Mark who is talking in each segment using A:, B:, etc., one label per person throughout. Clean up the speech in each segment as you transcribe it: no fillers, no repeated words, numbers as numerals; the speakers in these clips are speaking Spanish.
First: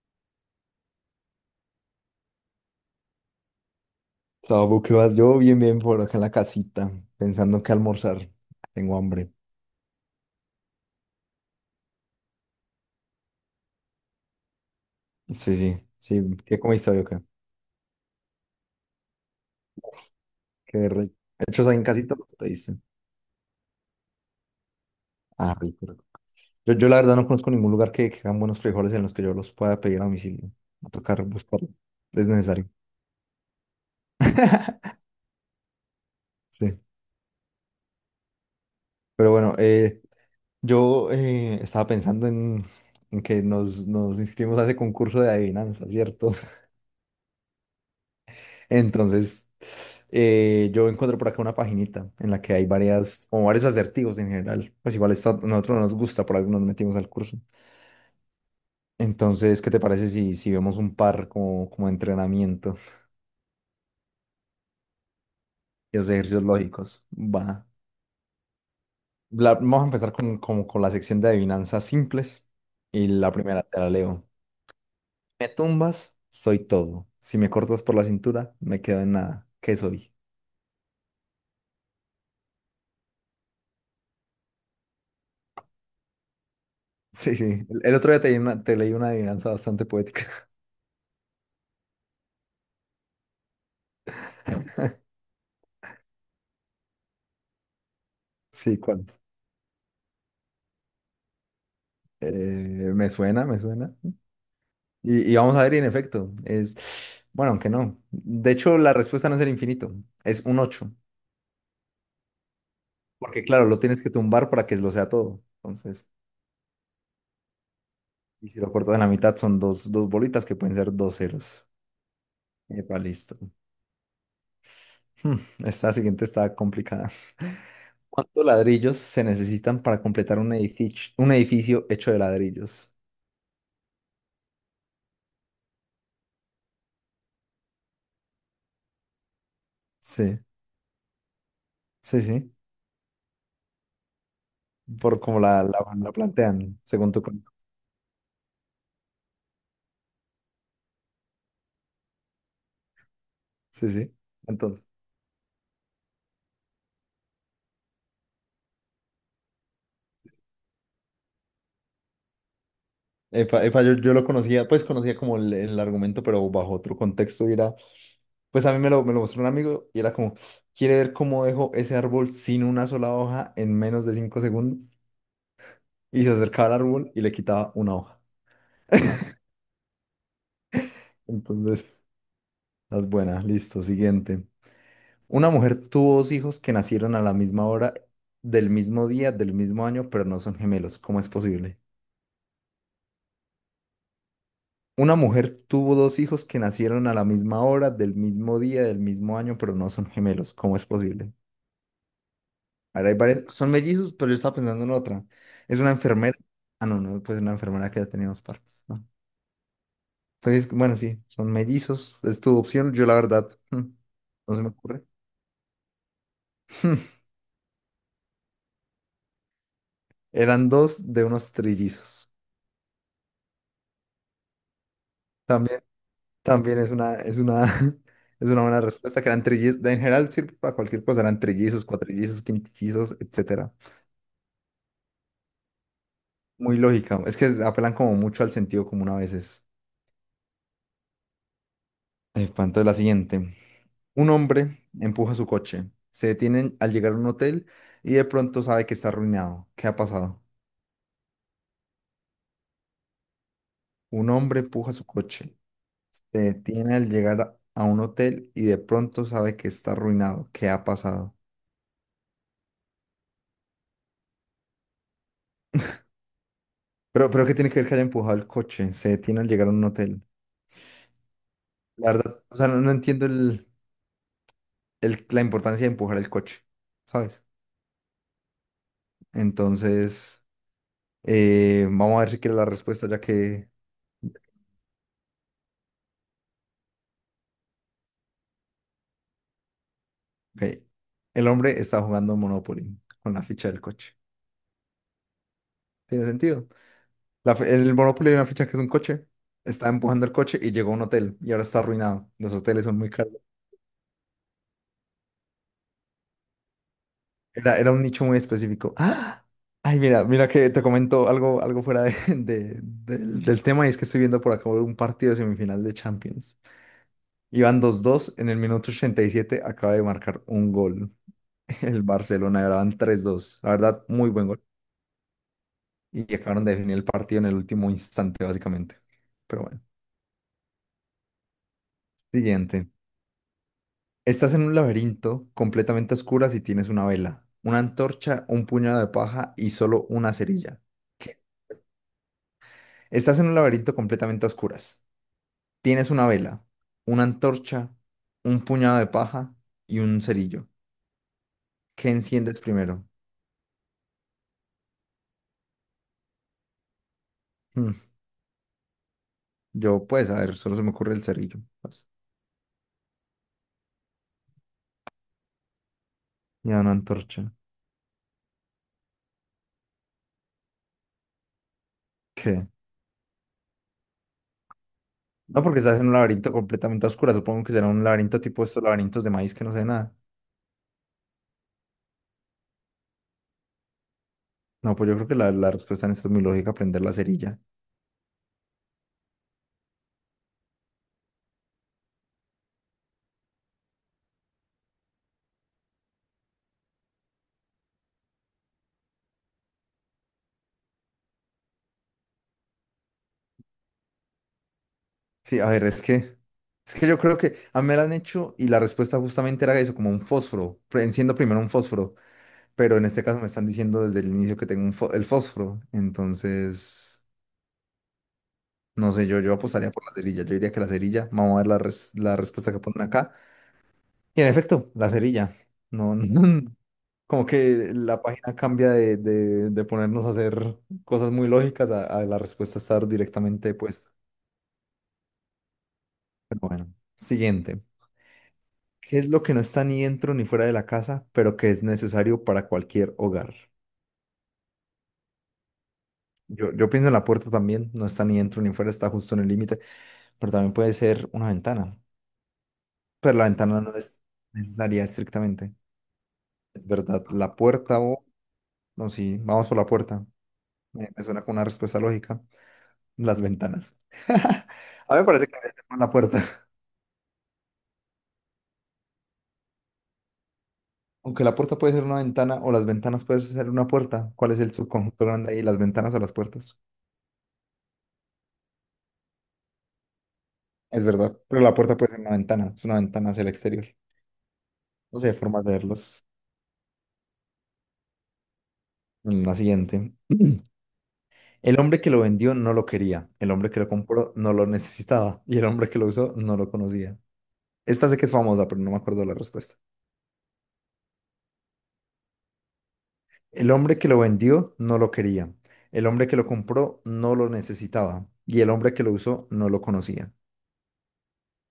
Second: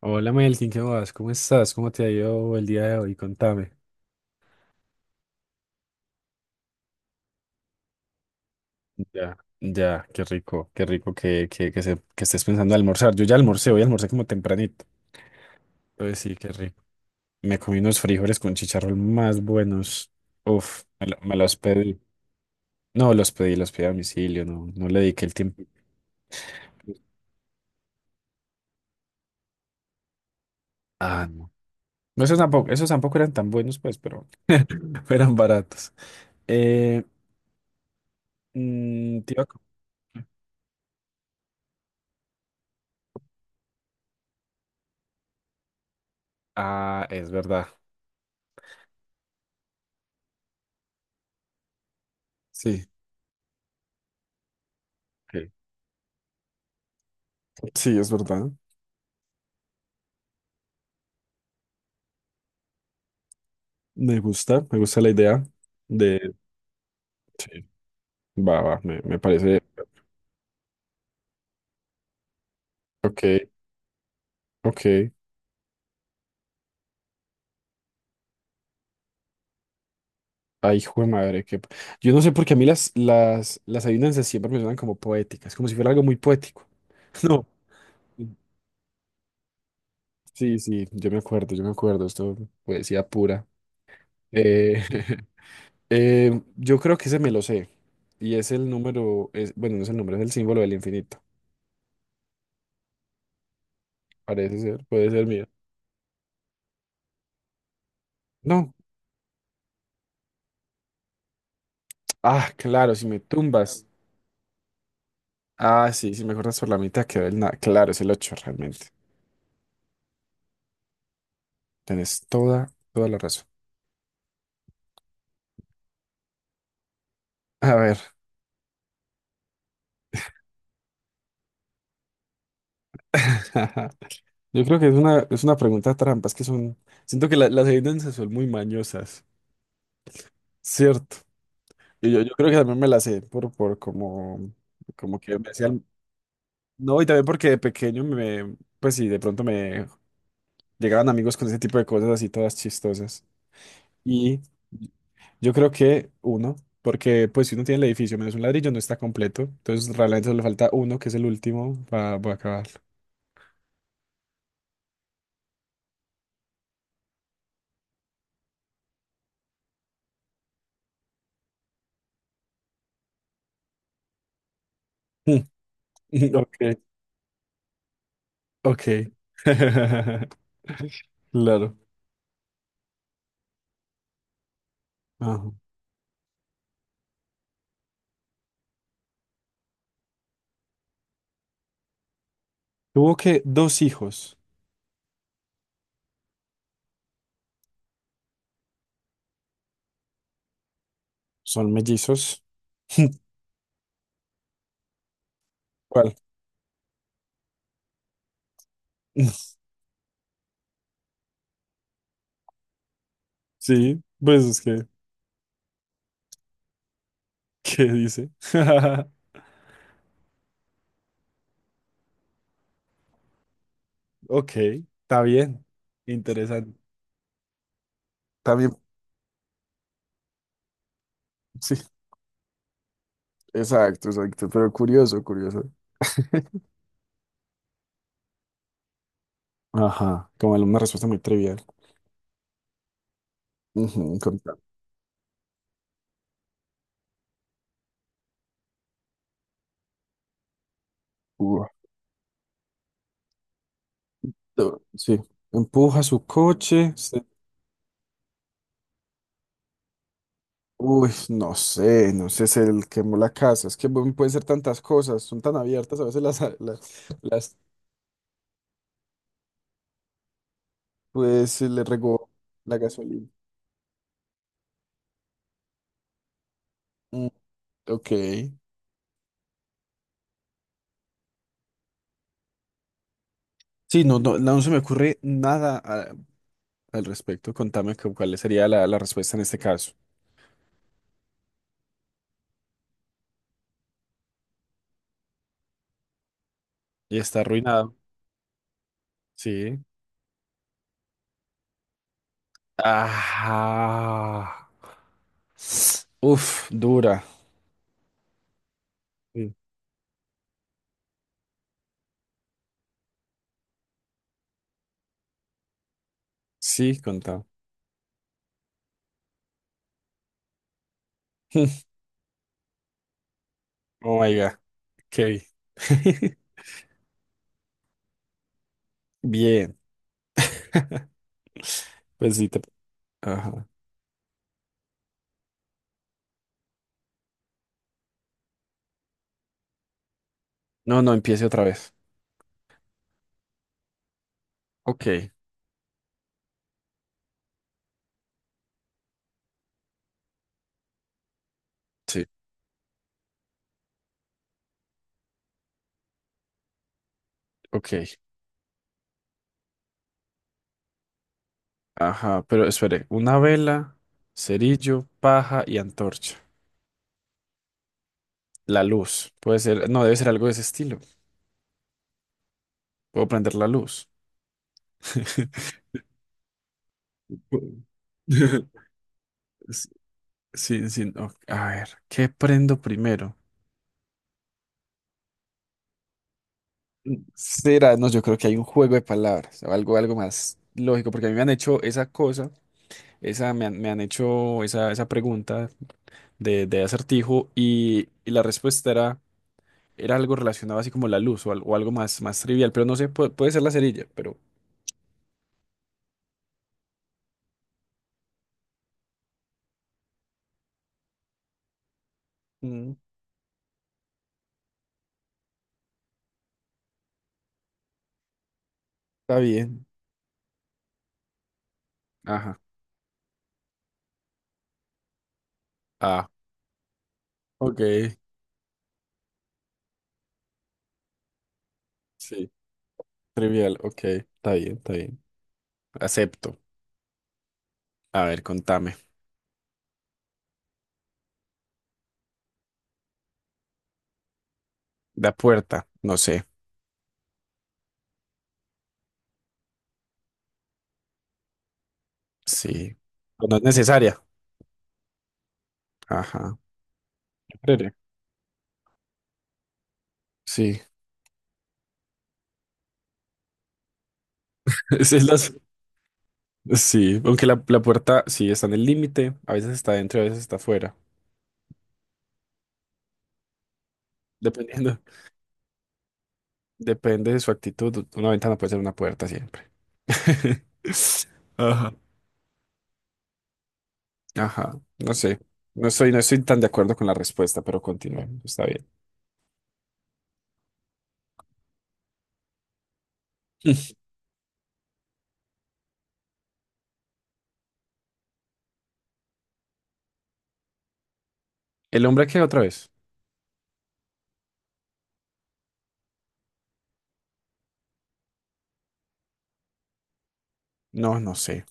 A: Hola Melkin, ¿qué más? ¿Cómo estás? ¿Cómo te ha ido el día de hoy? Contame.
B: Sabo, ¿qué vas? Yo bien, bien por acá en la casita, pensando en qué almorzar. Tengo hambre.
A: Ya, ya, qué rico que estés pensando en almorzar. Yo ya almorcé, hoy almorcé como tempranito.
B: Sí, sí,
A: Pues
B: sí.
A: sí, qué
B: ¿Qué
A: rico.
B: comiste hoy acá?
A: Me comí unos frijoles con chicharrón más buenos. Uf,
B: Qué rico.
A: me los
B: ¿Hechos ahí en
A: pedí.
B: casita? ¿Qué te diste?
A: No, los pedí a domicilio, no le dediqué el
B: Ah,
A: tiempo.
B: rico, rico. Yo la verdad no conozco ningún lugar que hagan buenos frijoles en los que yo los pueda pedir a domicilio. Va a tocar
A: Ah, no.
B: buscarlo.
A: No,
B: Es
A: esos
B: necesario.
A: tampoco, esos tampoco eran tan buenos, pues, pero eran baratos.
B: Sí.
A: Eh,
B: Pero
A: te iba a
B: bueno,
A: co-
B: yo estaba pensando en, que nos inscribimos a ese concurso de adivinanza, ¿cierto?
A: Ah, es verdad.
B: Entonces, yo encuentro por acá una paginita en la que hay
A: Sí.
B: varias, o varios acertijos en general. Pues igual esto a
A: Ok.
B: nosotros no nos gusta, por algo nos metimos al curso.
A: Sí, es verdad.
B: Entonces, ¿qué te parece si, vemos un par como de entrenamiento
A: Me gusta la idea
B: y los
A: de.
B: ejercicios lógicos?
A: Sí,
B: Va.
A: va, va, me parece.
B: Vamos a empezar con, como con la sección de adivinanzas simples. Y
A: Ok,
B: la primera te la leo.
A: ok.
B: Me tumbas, soy todo. Si me cortas por la cintura, me quedo en nada. ¿Qué soy?
A: Ay, hijo de madre, que. Yo no sé por qué a mí las adivinanzas siempre me suenan como poéticas, como si fuera algo muy poético.
B: Sí, sí.
A: No.
B: El otro día te leí una adivinanza bastante poética.
A: Sí, sí, yo me acuerdo, esto poesía pura. Eh, yo creo que ese me lo sé, y es el
B: Sí, ¿cuál?
A: número, es, bueno, no es el número, es el símbolo del infinito,
B: Eh, me suena, me suena.
A: parece ser, puede ser
B: Y
A: mío.
B: vamos a ver, y en efecto, bueno, aunque no. De
A: No,
B: hecho, la respuesta no es el infinito, es un ocho.
A: ah, claro, si me
B: Porque claro, lo
A: tumbas.
B: tienes que tumbar para que lo sea todo.
A: Ah,
B: Entonces,
A: sí, sí, mejor por la mitad quedó el nada. Claro, es el 8,
B: y si lo
A: realmente.
B: cortas en la mitad, son dos bolitas que pueden ser dos ceros.
A: Tienes toda,
B: Epa,
A: toda la
B: listo.
A: razón.
B: Hmm, Esta siguiente está complicada.
A: A ver.
B: ¿Cuántos ladrillos se necesitan para completar un edificio hecho de ladrillos?
A: Yo creo que es una pregunta trampa, es que son. Siento que las evidencias son muy mañosas,
B: Sí,
A: ¿cierto? Y yo,
B: sí,
A: yo creo
B: sí.
A: que también me las sé por como
B: Por
A: que
B: como
A: me
B: la, la,
A: hacían.
B: la plantean,
A: No, y
B: según tu
A: también porque
B: cuento.
A: de pequeño me. Pues sí, de pronto me llegaban amigos con ese tipo de cosas así todas chistosas.
B: Sí, sí.
A: Y
B: Entonces.
A: yo creo que uno, porque pues si uno tiene el edificio menos un ladrillo no está completo, entonces realmente solo le falta uno, que es el último, para acabar.
B: Epa, epa, yo lo conocía, pues conocía como el argumento, pero bajo otro contexto. Y era, pues a mí me lo mostró un amigo y era como, quiere ver cómo dejo ese árbol sin una sola hoja en menos de 5 segundos. Y se
A: No. Ok,
B: acercaba al árbol y le quitaba una hoja.
A: ok. Claro.
B: Entonces, las buenas, listo, siguiente. Una
A: Ajá.
B: mujer tuvo dos hijos que nacieron a la misma hora, del mismo día, del mismo año, pero no son gemelos. ¿Cómo es posible?
A: Tuvo que dos hijos,
B: Una mujer tuvo dos hijos que nacieron a la misma hora, del mismo día, del mismo año, pero no son gemelos. ¿Cómo es posible?
A: son mellizos.
B: A ver, son mellizos, pero yo estaba pensando en otra. Es una
A: ¿Cuál?
B: enfermera. Ah, no, no, pues una enfermera que ya tenía dos partes. ¿No? Entonces, bueno, sí, son mellizos. Es tu opción. Yo, la verdad,
A: Sí, pues
B: no
A: es
B: se me
A: que,
B: ocurre.
A: ¿qué dice?
B: Eran dos de unos trillizos.
A: Ok, está bien,
B: También,
A: interesante.
B: también es una, es una
A: También,
B: buena respuesta que eran trillizos. En general, sirve para cualquier cosa. Eran
A: sí,
B: trillizos, cuatrillizos, quintillizos, etcétera.
A: exacto, exacto, pero curioso, curioso.
B: Muy lógica. Es que apelan como mucho al sentido común a veces.
A: Ajá, como una respuesta muy trivial.
B: Pa, entonces la siguiente.
A: Ujú,
B: Un
A: con tal-
B: hombre empuja su coche. Se detienen al llegar a un hotel y de pronto sabe que está arruinado. ¿Qué ha pasado?
A: Ujú.
B: Un hombre empuja su
A: Sí,
B: coche.
A: empuja su
B: Se
A: coche.
B: detiene al
A: Se-
B: llegar a un hotel y de pronto sabe que está arruinado. ¿Qué ha
A: Uy,
B: pasado?
A: no sé, no sé, se le quemó la casa. Es que bueno, pueden ser tantas cosas, son tan abiertas a veces las,
B: Pero ¿qué
A: las-
B: tiene que ver que haya empujado el coche? Se detiene al llegar a un hotel.
A: pues se le
B: La
A: regó
B: verdad, o sea, no,
A: la
B: no
A: gasolina.
B: entiendo el, la importancia de empujar el coche,
A: Mm,
B: ¿sabes?
A: ok.
B: Entonces... vamos a ver si quiere la respuesta, ya que
A: Sí, no, no se me ocurre nada a- al respecto. Contame cuál sería la respuesta en este caso.
B: ok, el hombre está jugando Monopoly con la ficha del coche. ¿Tiene sentido?
A: Y está
B: El
A: arruinado.
B: Monopoly hay una ficha que es un coche.
A: Sí.
B: Está empujando el coche y llegó a un hotel y ahora está arruinado. Los hoteles son muy caros.
A: Ajá. Uf, dura.
B: Era un nicho muy específico. ¡Ah!
A: Sí,
B: Ay, mira, mira que te comento algo del tema y es que estoy viendo por acá un partido de semifinal de Champions.
A: sí, contame.
B: Iban 2-2 en el minuto 87 acaba de marcar un gol. El Barcelona, y ahora van 3-2. La verdad,
A: Oh
B: muy
A: my
B: buen
A: God.
B: gol.
A: Ok.
B: Y acabaron de definir el partido en el último instante, básicamente. Pero
A: Bien.
B: bueno,
A: Pues sí, te.
B: siguiente.
A: Ajá.
B: Estás en un laberinto completamente a oscuras y tienes una vela, una antorcha, un puñado de paja y solo una cerilla.
A: No, no,
B: ¿Qué?
A: empiece otra vez.
B: Estás en un laberinto completamente a oscuras.
A: Ok,
B: Tienes una vela, una antorcha, un puñado de paja y un cerillo. ¿Qué
A: sí,
B: enciendes primero? Hmm,
A: ok.
B: Yo, pues, a ver, solo se me ocurre el cerillo. Pues.
A: Ajá, pero espere. Una vela, cerillo, paja y antorcha.
B: Y una antorcha.
A: La luz. Puede ser, no, debe ser algo de ese estilo.
B: ¿Qué?
A: Puedo prender la luz.
B: No, porque estás en un laberinto completamente a oscura. Supongo que
A: Pu-
B: será un laberinto tipo estos laberintos de maíz que no sé
A: Sí,
B: nada.
A: sí, sí, no, a ver, ¿qué prendo primero?
B: No, pues yo creo que la respuesta en esto es muy lógica, aprender la cerilla.
A: Será, no, yo creo que hay un juego de palabras, o algo, algo más lógico, porque a mí me han hecho esa cosa. Esa me han hecho esa pregunta de acertijo y la respuesta era, era algo relacionado así como la luz o algo más trivial, pero no sé, puede ser la cerilla, pero
B: Sí, a ver, es que yo creo que a mí me la han hecho y la respuesta justamente era eso, como un fósforo. Pre- Enciendo primero un fósforo,
A: mm,
B: pero en este caso me están diciendo desde el inicio que tengo el fósforo. Entonces, no sé,
A: está
B: yo
A: bien.
B: apostaría por la cerilla. Yo diría que la cerilla, vamos a ver la
A: Ajá.
B: respuesta que ponen acá. Y en efecto, la cerilla. No,
A: Ah,
B: no. Como que
A: ok.
B: la página cambia de, de ponernos a hacer cosas muy lógicas a, la
A: Sí,
B: respuesta estar directamente
A: trivial, ok.
B: puesta.
A: Está bien, está bien. Acepto.
B: Pero bueno, siguiente.
A: A ver, contame.
B: ¿Qué es lo que no está ni dentro ni fuera de la casa, pero que es necesario para cualquier hogar?
A: La puerta, no sé.
B: Yo pienso en la puerta también, no está ni dentro ni fuera, está justo en el límite, pero también puede ser una ventana.
A: Sí.
B: Pero la
A: Pero no es
B: ventana no es
A: necesaria.
B: necesaria estrictamente.
A: Ajá.
B: Es verdad, la
A: Yo creeré.
B: puerta o... No, sí, vamos por la puerta.
A: Sí.
B: Me suena con una respuesta lógica. Las ventanas. A
A: Esa
B: mí me
A: es
B: parece
A: las.
B: que debería ser más la puerta.
A: Sí, aunque la puerta sí está en el límite, a veces está dentro, a veces está afuera.
B: Aunque la puerta puede ser una ventana o las ventanas pueden ser una puerta. ¿Cuál es el
A: Dependiendo.
B: subconjunto grande ahí? ¿Las ventanas o las puertas?
A: Depende de su actitud. Una ventana puede ser una puerta siempre.
B: Es verdad, pero la
A: Ajá.
B: puerta puede ser una ventana. Es una ventana hacia el exterior.
A: Ajá, no
B: No sé, hay
A: sé.
B: formas de
A: No estoy, no
B: verlos.
A: estoy tan de acuerdo con la respuesta, pero continuemos. Está bien.
B: La siguiente. El hombre que lo vendió no lo quería. El hombre que lo compró no lo necesitaba. Y el hombre que lo usó no lo conocía. Esta sé que es famosa, pero no me acuerdo la respuesta.
A: ¿El hombre qué otra vez?
B: El hombre que lo vendió no lo quería. El hombre que lo compró no lo necesitaba. Y el hombre que lo usó no lo conocía.
A: No, no sé.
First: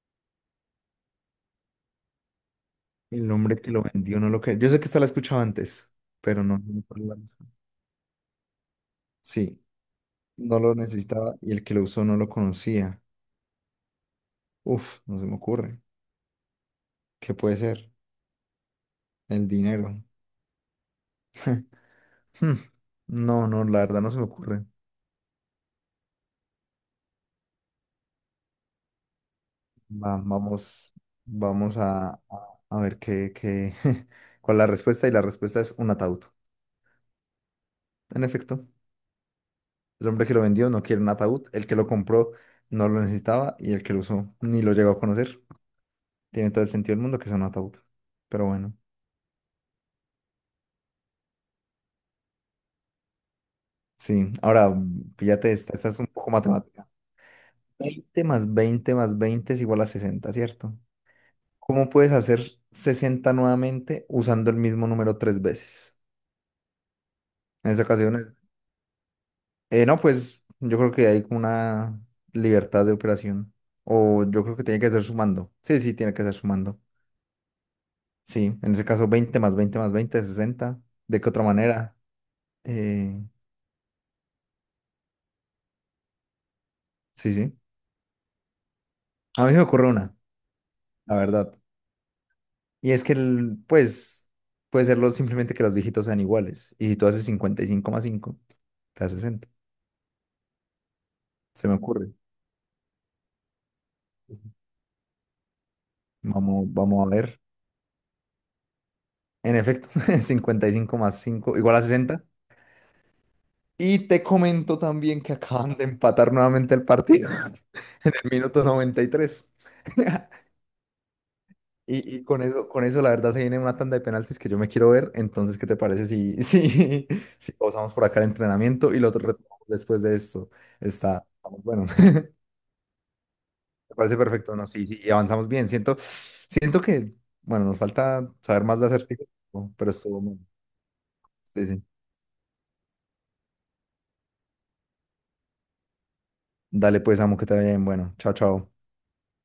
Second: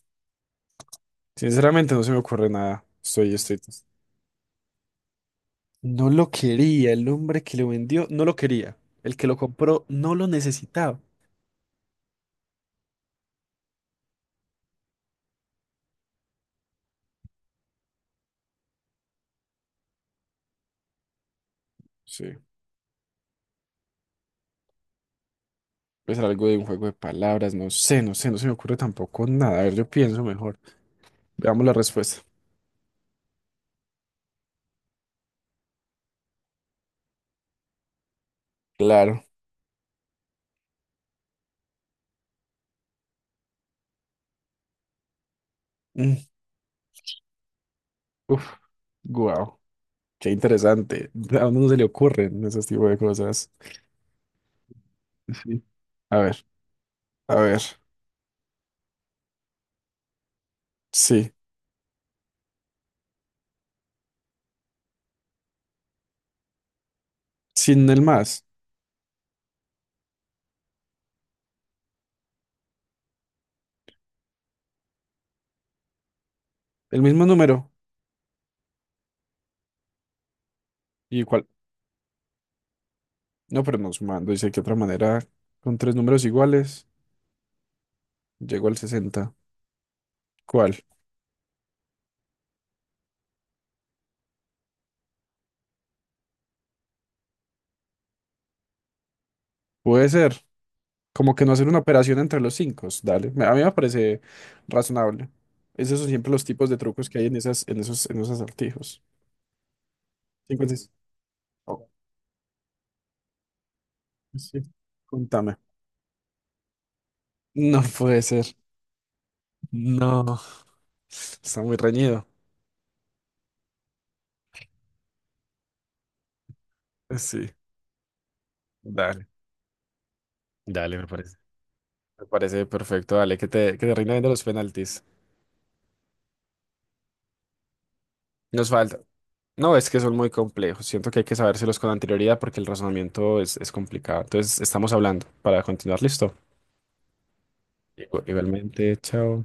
A: Sinceramente no se me ocurre nada.
B: El
A: Estoy, estoy.
B: hombre que lo vendió no lo quería. Yo sé que esta la he escuchado antes,
A: No lo
B: pero no, no me
A: quería.
B: acuerdo
A: El
B: la
A: hombre que
B: respuesta.
A: lo vendió no lo quería. El que lo
B: Sí,
A: compró no lo
B: no lo
A: necesitaba.
B: necesitaba y el que lo usó no lo conocía. Uf, no se me ocurre. ¿Qué puede ser? El dinero.
A: Sí.
B: Hmm, no, no, la verdad no se me ocurre.
A: Puede ser algo de un juego de palabras. No sé, no sé. No se me ocurre tampoco nada. A ver, yo
B: Va-
A: pienso mejor.
B: vamos,
A: Veamos la
B: vamos a, a
A: respuesta.
B: a ver qué, cuál es la respuesta. Y la respuesta es un ataúd. En efecto.
A: Claro.
B: El hombre que lo vendió no quiere un ataúd, el que lo compró no lo necesitaba y el que lo usó ni lo llegó a conocer.
A: Mm.
B: Tiene todo el sentido del mundo que sea un ataúd. Pero
A: Uf,
B: bueno,
A: guau. Qué interesante. ¿A uno no se le ocurren ese tipo de cosas?
B: sí. Ahora, píllate
A: Sí.
B: esta, esta es un
A: A
B: poco
A: ver,
B: matemática.
A: a ver.
B: 20 más 20 más 20 es igual a 60, ¿cierto?
A: Sí.
B: ¿Cómo puedes hacer 60 nuevamente usando el mismo número tres veces? En esta
A: Sin el
B: ocasión,
A: más.
B: no, pues yo creo que hay como una libertad de operación. O yo creo que tiene que ser sumando. Sí, sí, tiene que ser sumando.
A: El mismo número.
B: Sí, en ese caso 20 más 20 más veinte es 60. ¿De qué otra
A: Igual.
B: manera? Eh,
A: No, pero no sumando. Dice que otra manera, con tres números iguales,
B: sí, sí.
A: llego al 60.
B: A mí se me ocurre una,
A: ¿Cuál?
B: la verdad. Y es que, pues, puede serlo simplemente que los dígitos sean iguales. Y si tú haces 55,5, te da sesenta.
A: Puede ser. Como que no
B: Se
A: hacer
B: me
A: una
B: ocurre.
A: operación entre los cinco. Dale. Me- A mí me parece razonable. Esos son siempre los
B: Vamos,
A: tipos de
B: vamos
A: trucos
B: a
A: que hay en
B: ver.
A: esas, en esos acertijos.
B: En efecto, cincuenta y
A: 56.
B: cinco más 5 igual a
A: Oh,
B: 60. Y te
A: sí.
B: comento también que
A: Contame.
B: acaban de empatar nuevamente el partido
A: No
B: en
A: puede
B: el
A: ser.
B: minuto 93.
A: No. Está muy
B: Y
A: reñido.
B: con eso, la verdad, se viene una tanda de penaltis que yo me quiero ver. Entonces, ¿qué te parece si, si
A: Sí,
B: pausamos por acá el entrenamiento y lo otro
A: dale.
B: retomamos después de esto?
A: Dale, me
B: Está,
A: parece.
B: está muy bueno.
A: Me parece perfecto. Dale, que te
B: Me
A: rinda
B: parece
A: bien de los
B: perfecto, ¿no? Sí, sí,
A: penaltis.
B: y avanzamos bien. Siento que, bueno, nos falta saber
A: Nos
B: más de
A: falta.
B: acertijos, ¿no?
A: No, es
B: Pero
A: que son
B: estuvo
A: muy
B: bueno.
A: complejos. Siento que hay que
B: Sí,
A: sabérselos
B: sí.
A: con anterioridad porque el razonamiento es complicado. Entonces, estamos hablando para continuar. Listo.
B: Dale pues, amo, que te vaya bien. Bueno, chao, chao.
A: Igualmente, chao.